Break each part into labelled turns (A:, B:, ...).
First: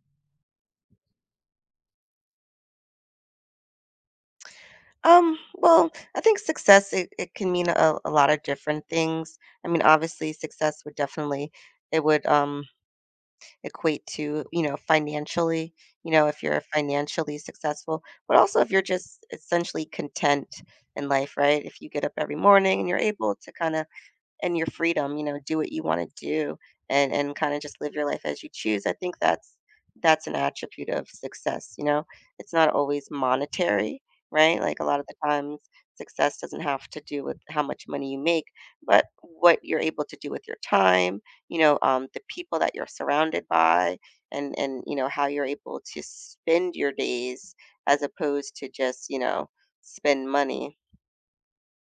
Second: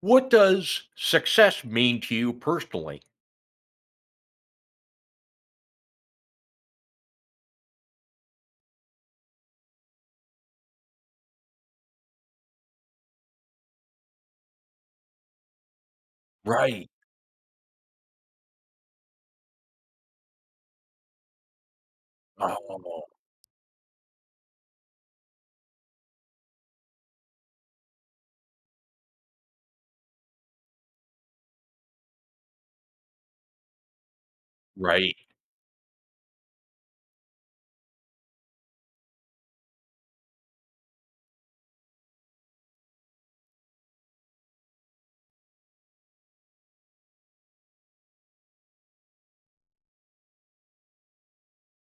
A: What does success mean to you personally?
B: Well, I think success it can mean a lot of different things. I mean, obviously success would definitely, it would equate to, you know, financially. You know, if you're
A: Right.
B: financially successful, but also if you're just essentially content in life, right? If you get up every morning and you're
A: Oh.
B: able to kind of and your freedom, you know, do what you want to do and kind of just live your life as you choose. I think that's an attribute of success, you know. It's not always monetary, right? Like a lot of the
A: Right,
B: times success doesn't have to do with how much money you make, but what you're able to do with your time, you know, the people that you're surrounded by and you know how you're able to spend your days as opposed to just, you know, spend money.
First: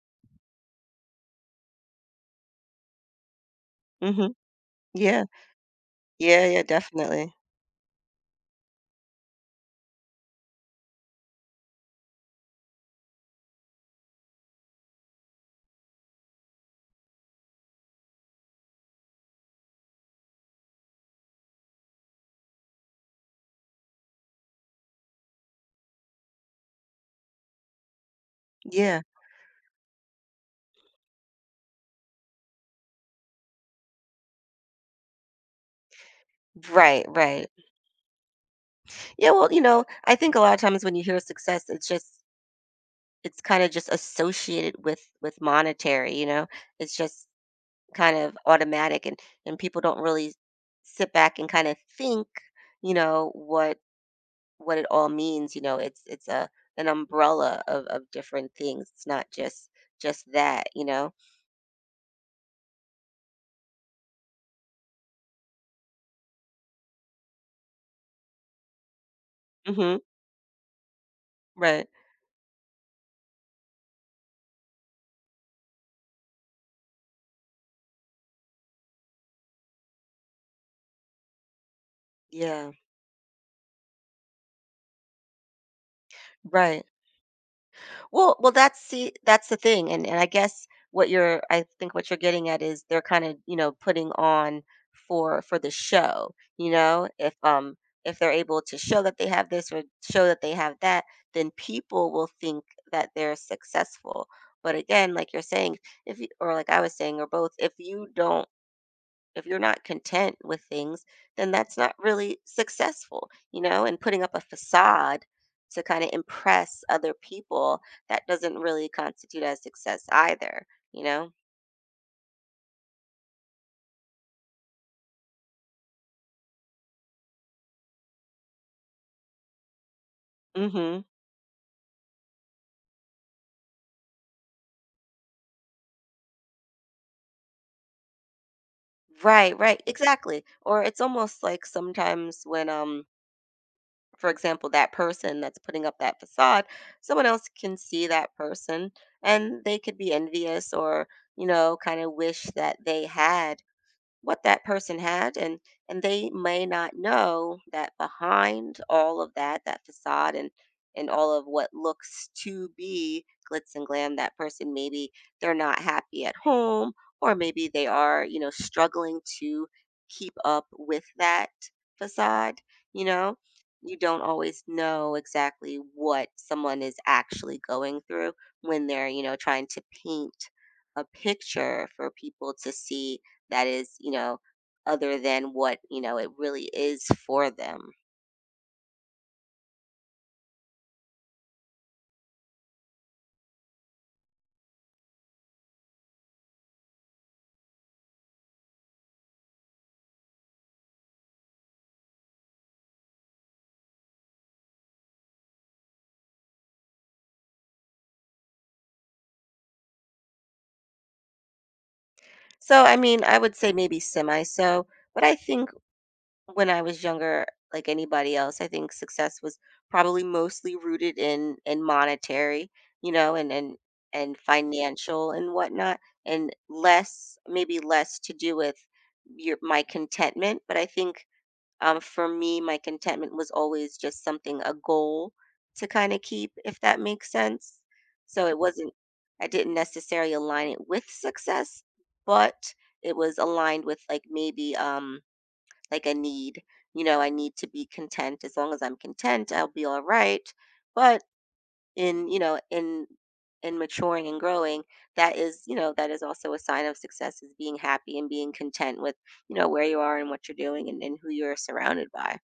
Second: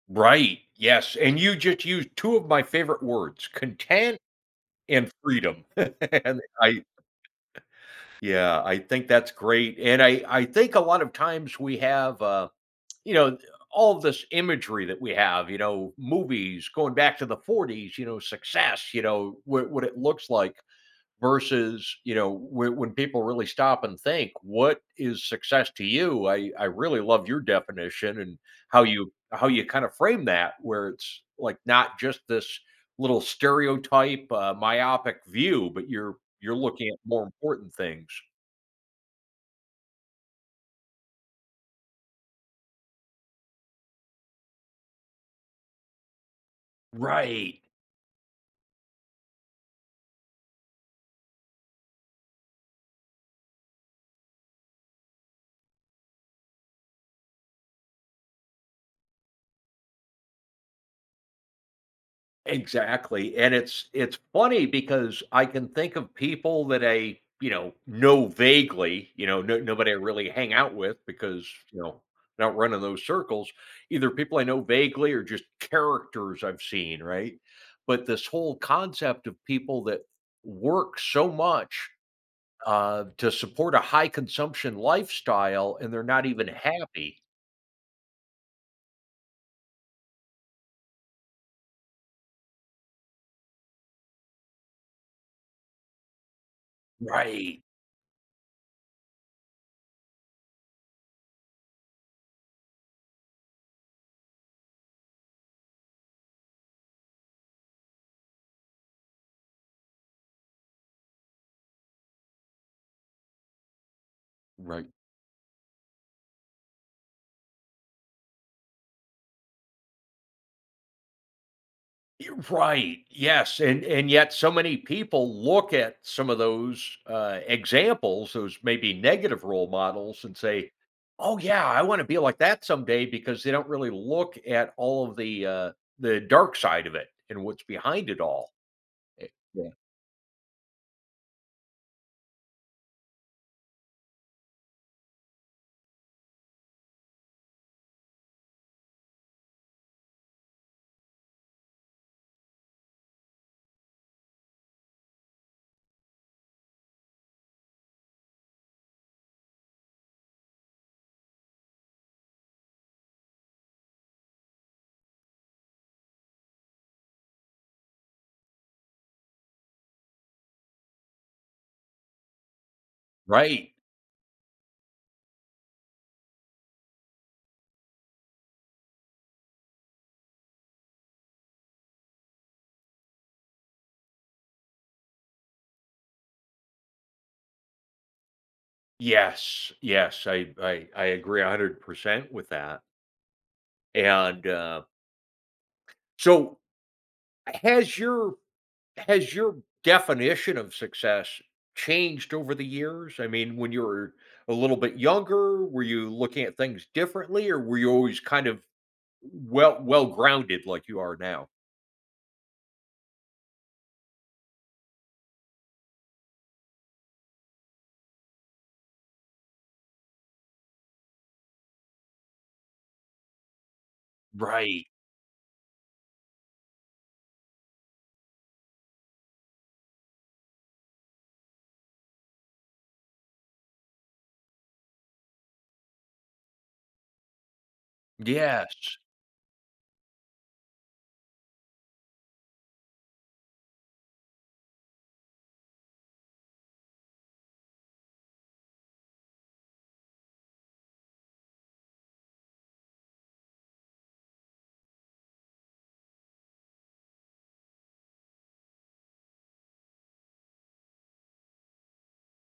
A: right, yes, and you just used 2 of my favorite words, content
B: Mhm.
A: and
B: Yeah.
A: freedom, and
B: Yeah, yeah,
A: I
B: definitely.
A: yeah, I think that's great, and I think a lot of times we have, you know, all of this imagery that we have, movies going back to the ‘'40s, you know, success, what it looks like. Versus when people really stop and think what is success to you. I really love your definition and
B: Yeah.
A: how you kind of frame that where it's like not just this little stereotype myopic view, but you're looking at
B: Right,
A: more
B: right.
A: important things.
B: Yeah, well, you know, I think a lot of times when you hear success, it's kind of just associated with monetary, you know. It's just
A: Right.
B: kind of automatic and people don't really sit back and kind of think, you know, what it all means, you know. It's a an umbrella of different things. It's not just that, you know.
A: Exactly, and it's funny because I can think of people that I, you know vaguely, you know, no nobody I
B: Mhm.
A: really hang out with because, you
B: Right.
A: know, not running those circles, either people I know vaguely or just characters I've seen, right? But this whole concept of people that work so much,
B: Yeah.
A: to support a high consumption lifestyle and they're not even
B: Right.
A: happy.
B: Well, that's, see, that's the thing, and I guess what you're, I think what you're getting at is they're kind of, you know, putting on for the show, you know? If,
A: Right,
B: um, if they're able to show that they have this or show that they have that, then people will think that they're successful. But again, like you're saying, if you, or like I was saying, or both, if you don't, if you're not content with things, then that's not really successful, you know, and putting up a
A: right.
B: facade to kind of impress other people, that doesn't really constitute as success either, you know?
A: Right. Yes, and yet so many people look at some of those, examples, those maybe negative role models and say,
B: Mhm.
A: "Oh, yeah, I wanna be like that someday," because they don't really look at all of the dark side of it and what's behind it all. Eh.
B: Right,
A: Yeah.
B: right. Exactly. Or it's almost like sometimes when, for example, that person that's putting up that facade, someone else can see that person and they could be envious, or, you know, kind of wish that they had what that person had, and they may not know that behind all of that facade and all of what looks to be glitz and glam, that person maybe they're not happy at home, or maybe they are, you know, struggling to keep up with that facade, you know.
A: Right.
B: You don't always know exactly what someone is actually going through when they're, you know, trying to paint a picture for people to see that is, you know, other than what, you know, it really is for them.
A: Yes, yes, I agree 100% with that, and, so has your has your definition of success changed over the years? I mean, when you were a little bit younger, were you looking at things differently or were you always kind of well grounded like you are now?
B: So, I mean, I would say maybe semi so, but I think when I was younger, like anybody else, I think success was probably mostly rooted in monetary, you know, and and
A: Right.
B: financial and whatnot, and less, maybe less to do with your, my contentment. But I think, for me, my contentment was always just something, a goal to kind of keep, if that makes sense. So it wasn't,
A: Yes.
B: I didn't necessarily align it with success, but it was aligned with like maybe like a need. You know, I need to be content. As long as I'm content, I'll be all right. But in, you know, in maturing and growing, that is, you know, that is also a sign of success, is being happy and being content with, you know, where you are and what you're doing, and, who you're surrounded by.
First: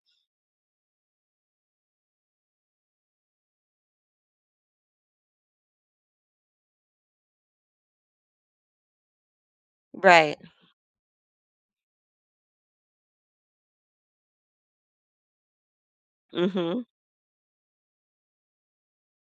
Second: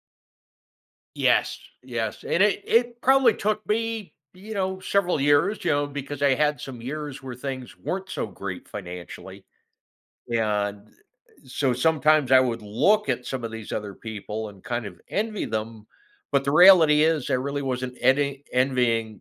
A: Yes. Yes, and it probably took me, you know, several years, you know, because I had some years where things weren't so great financially,
B: Right.
A: and so sometimes I would look at some of these other people and kind of envy them, but the
B: Mhm.
A: reality is I really wasn't envying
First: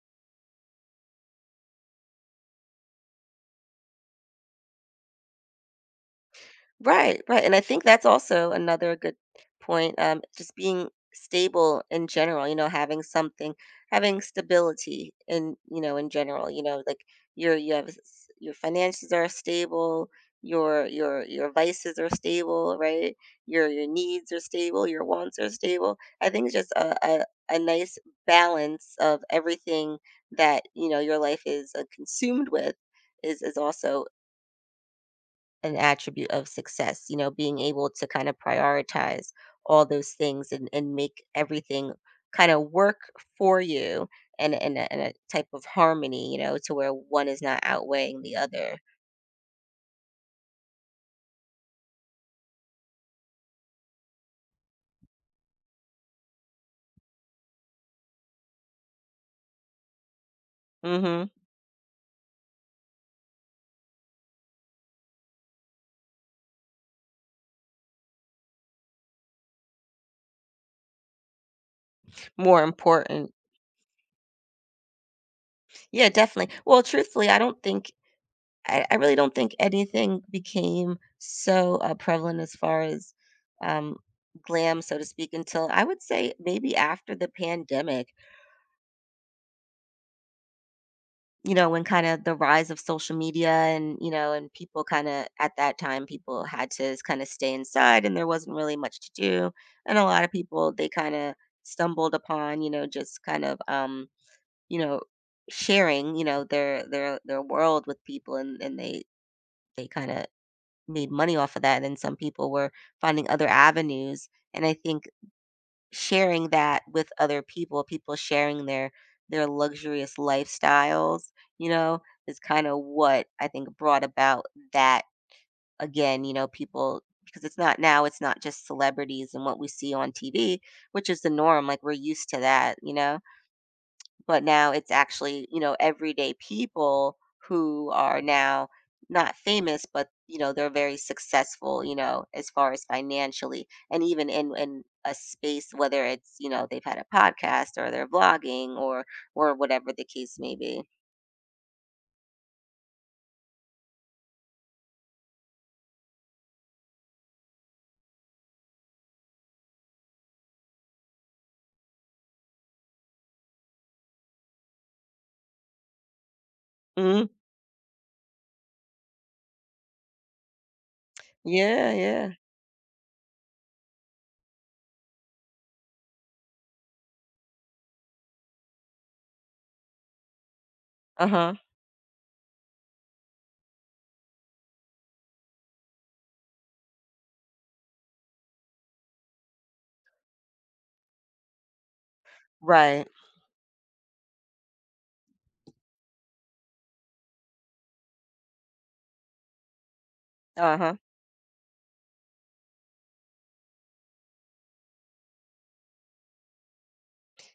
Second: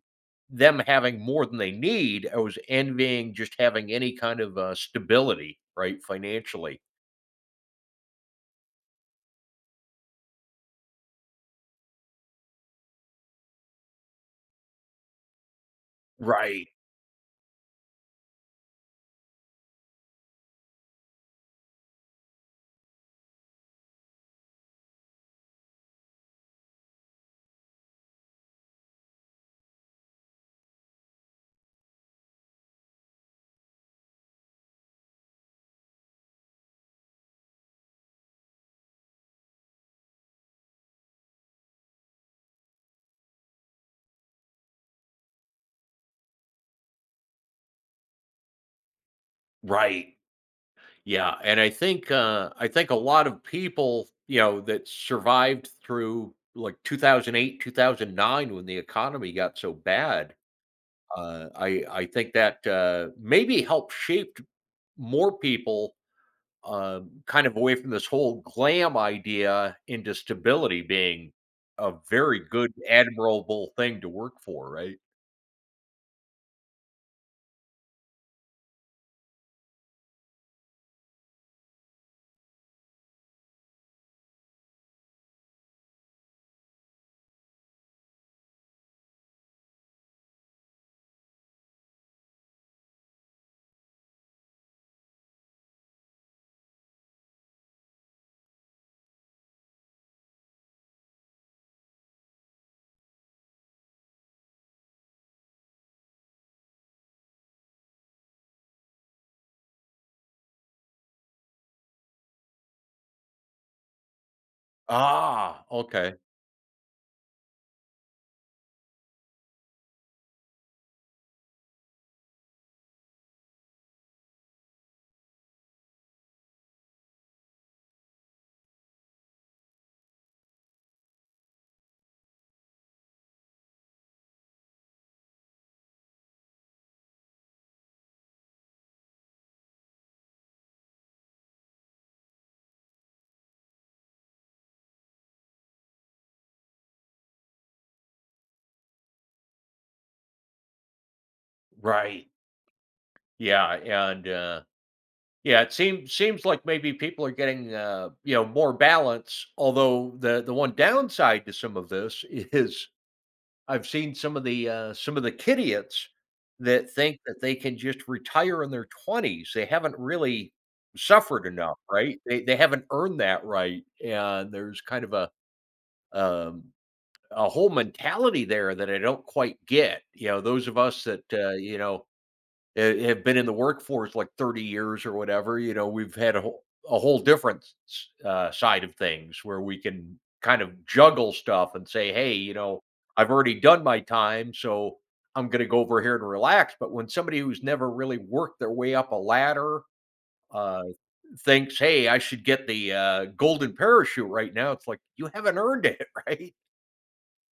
A: them having more than they need. I was envying just having any kind of stability, right, financially.
B: Right, right, and I think that's also another good point, just being stable in general, you know, having something, having stability in, you know, in general, you
A: Right,
B: know, like your, you have s-, your finances are stable, your your vices are stable, right? Your needs are stable, your wants are stable. I think it's just a nice balance of everything that, you know, your life is consumed with, is also an attribute of success, you know, being able to kind of prioritize all those things, and, make everything kind of work for you, and in a type of harmony, you know, to where one is not outweighing the other.
A: right. Yeah, and I think a lot of people, you know, that survived through like 2008, 2009 when the economy got so bad,
B: Hmm.
A: I think that maybe helped shape more people kind of away from this whole glam idea into stability being a very
B: More
A: good,
B: important.
A: admirable thing to work for, right?
B: Yeah, definitely. Well, truthfully, I really don't think anything became so prevalent as far as um, glam, so to speak, until I would say maybe after the pandemic, you know, when kind of the rise of social media, and, you know, and people kind of, at that time, people had to kind of stay inside and there wasn't really much to do. And a lot of people, they kind of stumbled upon, you know, just kind of, you know, sharing, you know, their world with people, and they kind of made money off of that. And then some people were finding other avenues. And I think
A: Ah, okay,
B: sharing that with other people, people sharing their luxurious lifestyles, you know, is kind of what I think brought about that, again, you know, people, because it's not, now it's not just celebrities and what we see on TV, which is the norm, like we're used to that, you know, but now it's actually, you know, everyday people who are now not famous, but you know they're very successful, you know, as far as financially, and even in a space, whether it's, you know, they've had a podcast or they're vlogging, or whatever the case may be.
A: right, yeah, and yeah, it seems like maybe people are getting you know, more balance. Although the one downside to some of this is I've seen some of the kidiots that think
B: Hmm.
A: that they can just retire in their 20s. They haven't really suffered enough,
B: Yeah.
A: right?
B: Yeah.
A: They haven't earned that right, and there's kind of um, a whole mentality there that I don't quite get. You know, those of us that,
B: Uh-huh.
A: you know, have been in the workforce like 30 years or whatever, you know, we've had a whole different side of things where we can kind of juggle stuff and say, hey, you know,
B: Right.
A: I've already done my time, so I'm going to go over here and relax. But when somebody who's never really worked their way up a ladder uh,
B: Uh-huh.
A: thinks, hey, I should get the golden parachute right now, it's like, you haven't earned it, right?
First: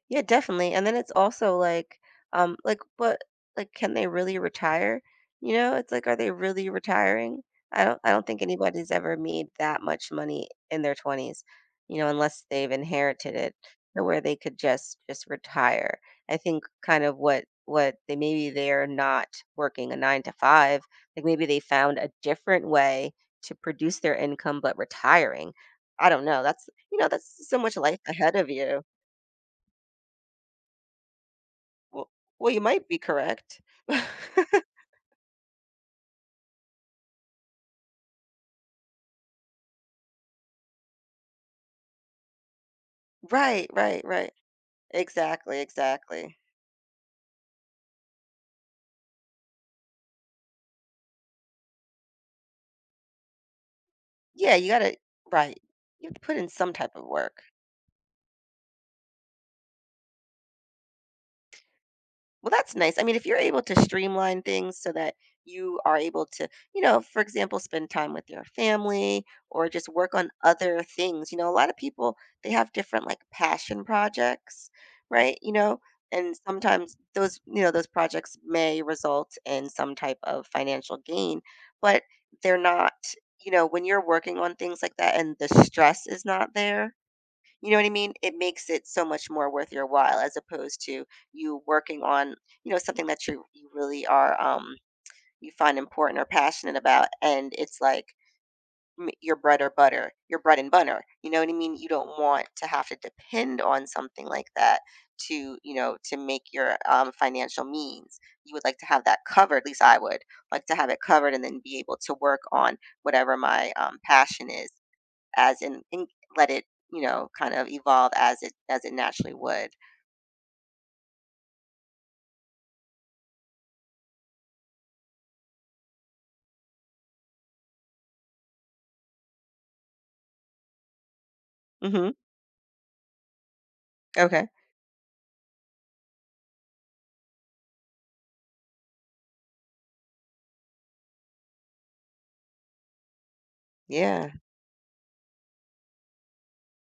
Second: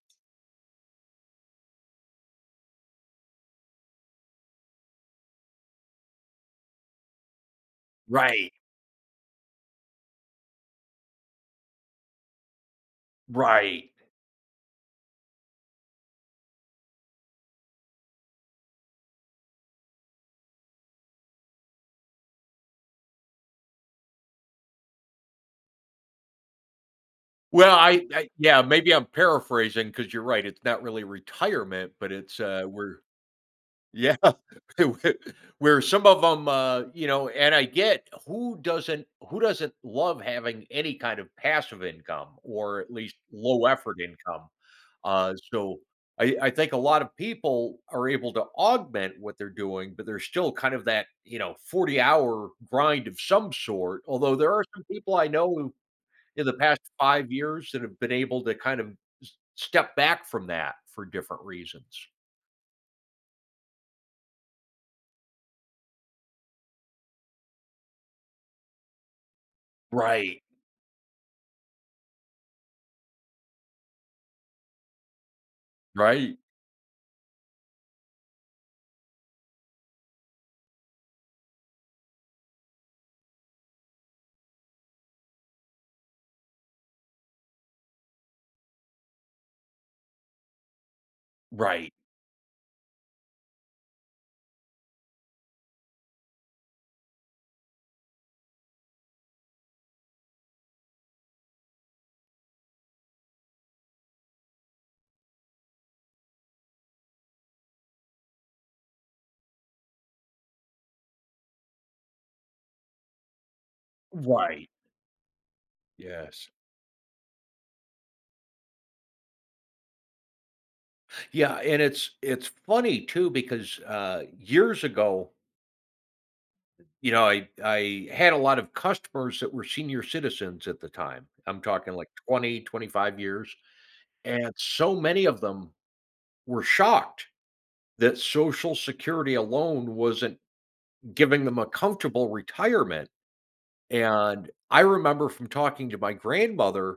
B: Yeah, definitely. And then it's also like what, like can they really retire? You know, it's like, are they really retiring? I don't think
A: Right,
B: anybody's ever made that much money in their twenties, you know, unless they've inherited it
A: right.
B: to where they could just retire. I think kind of what, they, maybe they're not working a nine to five, like maybe they found a different way to produce their income, but retiring, I don't know. That's, you know, that's so
A: Well,
B: much life
A: I
B: ahead of
A: yeah,
B: you.
A: maybe I'm paraphrasing because 'cause you're right, it's not really retirement,
B: Well
A: but it's,
B: well, you might be
A: we're
B: correct.
A: yeah, where where some of them you know, and I get who doesn't love having any kind of passive income or at least low
B: Right,
A: effort
B: right, right.
A: income? Uh,
B: Exactly,
A: so
B: exactly.
A: I think a lot of people are able to augment what they're doing, but there's still kind of that, you know, 40-hour grind of some sort, although there
B: Yeah,
A: are
B: you
A: some
B: gotta,
A: people I know
B: right.
A: who
B: You have to put
A: in
B: in
A: the
B: some
A: past
B: type of
A: 5
B: work.
A: years that have been able to kind of s step back from that for different reasons.
B: Well, that's nice. I mean, if you're able to streamline things so that you are able to, you know, for example, spend time with your family or just work on
A: Right.
B: other things. You know, a lot of people, they have different like passion projects, right? You know, and
A: Right.
B: sometimes those, you know, those projects may result in some type of financial gain, but they're not, you know, when you're working on things like that and the stress is not there, you know what I mean? It makes it so much more worth your while as opposed to you
A: Right.
B: working on, you know, something that you really are you find important or passionate about, and it's like, your bread or butter, your bread and butter. You know what I mean? You don't want to have to depend on something like that to, you know, to make your financial means. You would like to have that covered, at least I would like to have it covered, and then be able to work on whatever my passion
A: Right.
B: is, as in, and let
A: Yes.
B: it, you know, kind of evolve as it naturally would.
A: Yeah, and it's funny too because, years ago, you know, I had a lot of customers that were senior citizens at the time. I'm talking like
B: Mhm.
A: 25 years,
B: Okay.
A: and so many of them were shocked that Social Security alone wasn't giving them a comfortable retirement.
B: Yeah.
A: And I remember from talking to my grandmother,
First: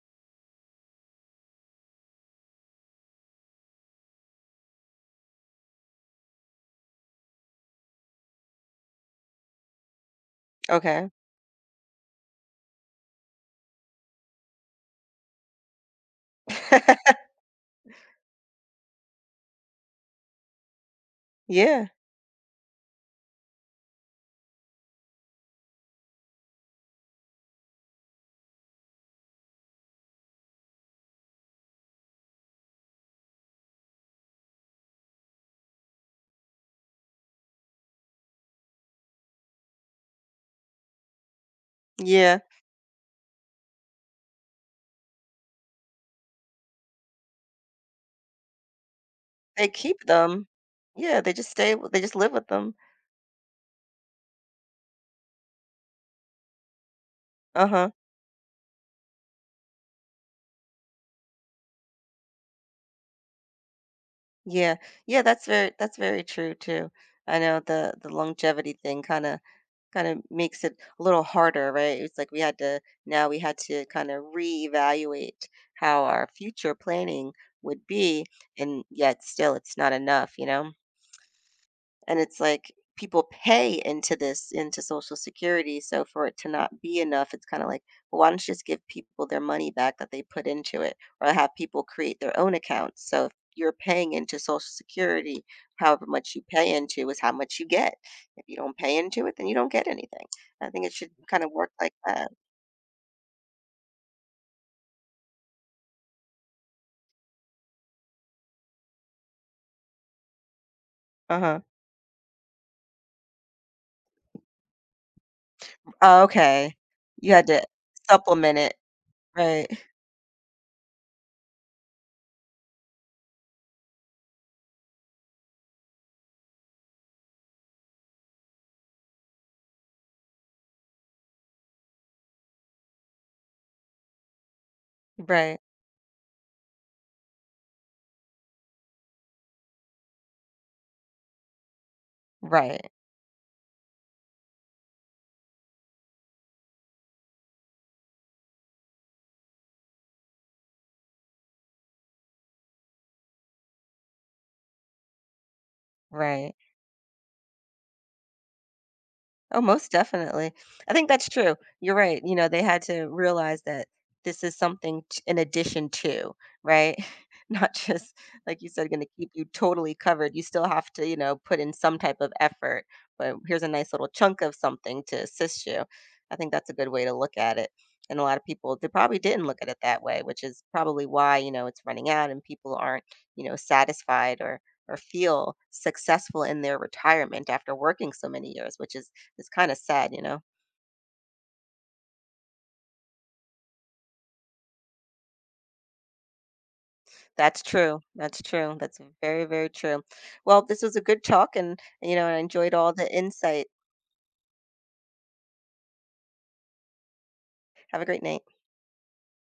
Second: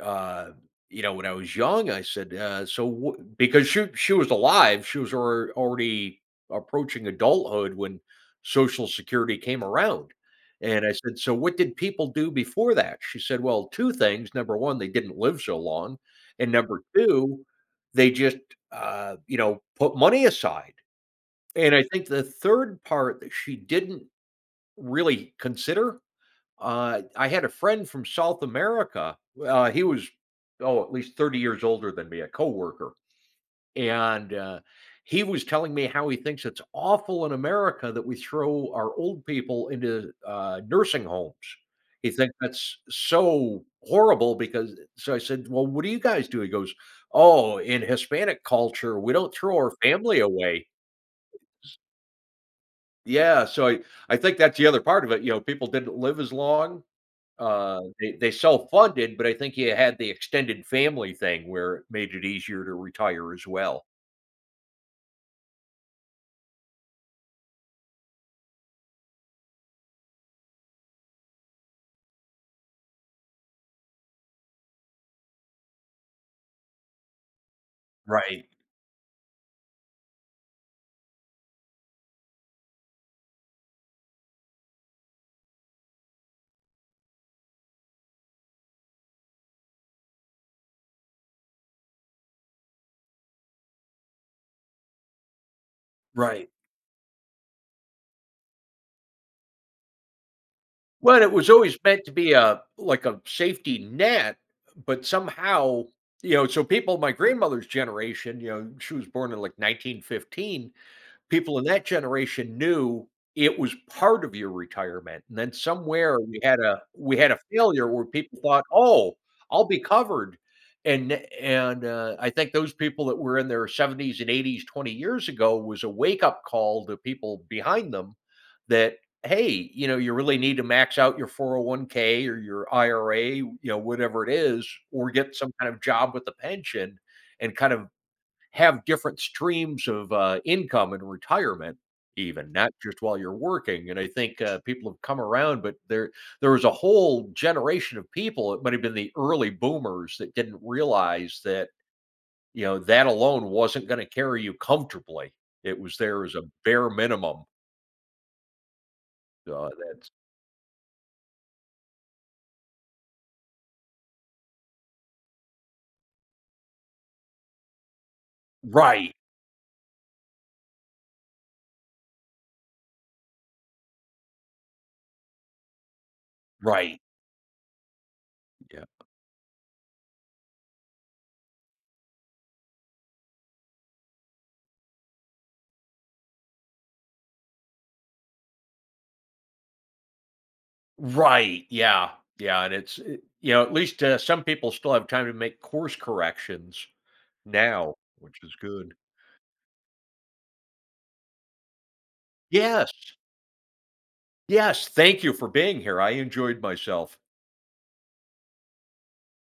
A: uh, you know, when I was young, I said, "So," because she was alive, she was already approaching adulthood when Social Security came around, and I
B: Okay.
A: said, "So, what did people do before that?" She said, "Well, two things. Number one, they didn't live so long, and number two, they just, you know, put money aside." And I
B: Yeah.
A: think the third part that she didn't really consider I had a friend from South America, uh, he was, oh, at least 30 years older than me, a coworker, and, he was telling me how he thinks it's awful in America that we throw our old people into, nursing homes. He thinks
B: Yeah.
A: that's so horrible because so I said, "Well, what do you guys do?" He goes, "Oh, in Hispanic culture, we don't throw
B: They
A: our
B: keep
A: family
B: them.
A: away."
B: Yeah, they just stay with, they just live with them.
A: Yeah, so I think that's the other part of it, you know, people didn't live as long.
B: Uh-huh.
A: They self-funded, but I think you had the extended family thing where it made it easier to retire as well.
B: Yeah. Yeah, that's very, that's very true too. I know the longevity thing kinda makes it a little harder, right? It's like we had to, now we had to kind of reevaluate how our future planning would be,
A: Right,
B: and yet still it's not enough, you know? And it's like people pay into this, into Social Security, so for it to not be enough, it's kind of like, well, why don't you just give people their money back that they put into it, or have people create their own accounts, so if you're paying into Social Security, however much you
A: right.
B: pay into is how much you get. If you don't pay into it, then you don't get anything. I think it should
A: Well, it
B: kind of
A: was
B: work
A: always
B: like
A: meant to
B: that.
A: be a like a safety net, but somehow, you know, so people my grandmother's generation, you know, she was born in like 1915. People
B: Uh-huh.
A: in that generation knew it was part of your retirement, and then somewhere
B: Oh,
A: we had
B: okay.
A: a
B: You had to
A: failure where people
B: supplement
A: thought,
B: it,
A: "Oh, I'll
B: right.
A: be covered." And I think those people that were in their 70s and 80s 20 years ago was a wake-up call to people behind them that, "Hey, you know, you really need to max out your 401k or your IRA, you know, whatever it is, or get some
B: Right.
A: kind of job with a pension and kind of have different streams of income and retirement even, not
B: Right,
A: just while you're working. And I think people have come around, but there was a whole generation of people. It might have been the early boomers that didn't realize that you know, that alone wasn't going to carry you comfortably. It was there as a
B: right.
A: bare minimum,
B: Oh, most
A: that's
B: definitely. I think that's true. You're right. You know, they had to realize that this is something, in addition to, right? Not just, like you said, going to
A: right.
B: keep you totally covered. You still have to, you know, put in some type of effort, but here's a nice little chunk of something to assist you. I think that's a good
A: Right.
B: way to look at it. And a lot of people,
A: Yeah.
B: they probably didn't look at it that way, which is probably why, you know, it's running out and people aren't, you know, satisfied or feel successful in their retirement after working so many years, which is, it's kind of sad, you know.
A: Right. Yeah, yeah, and it's you know, at least some people still have time to make course corrections
B: That's
A: now,
B: true.
A: which
B: That's
A: is
B: true.
A: good.
B: That's very, very true. Well, this was a good talk and, you know, I enjoyed all
A: Yes.
B: the insight.
A: Yes, thank you for being here. I enjoyed myself.
B: Have a great night.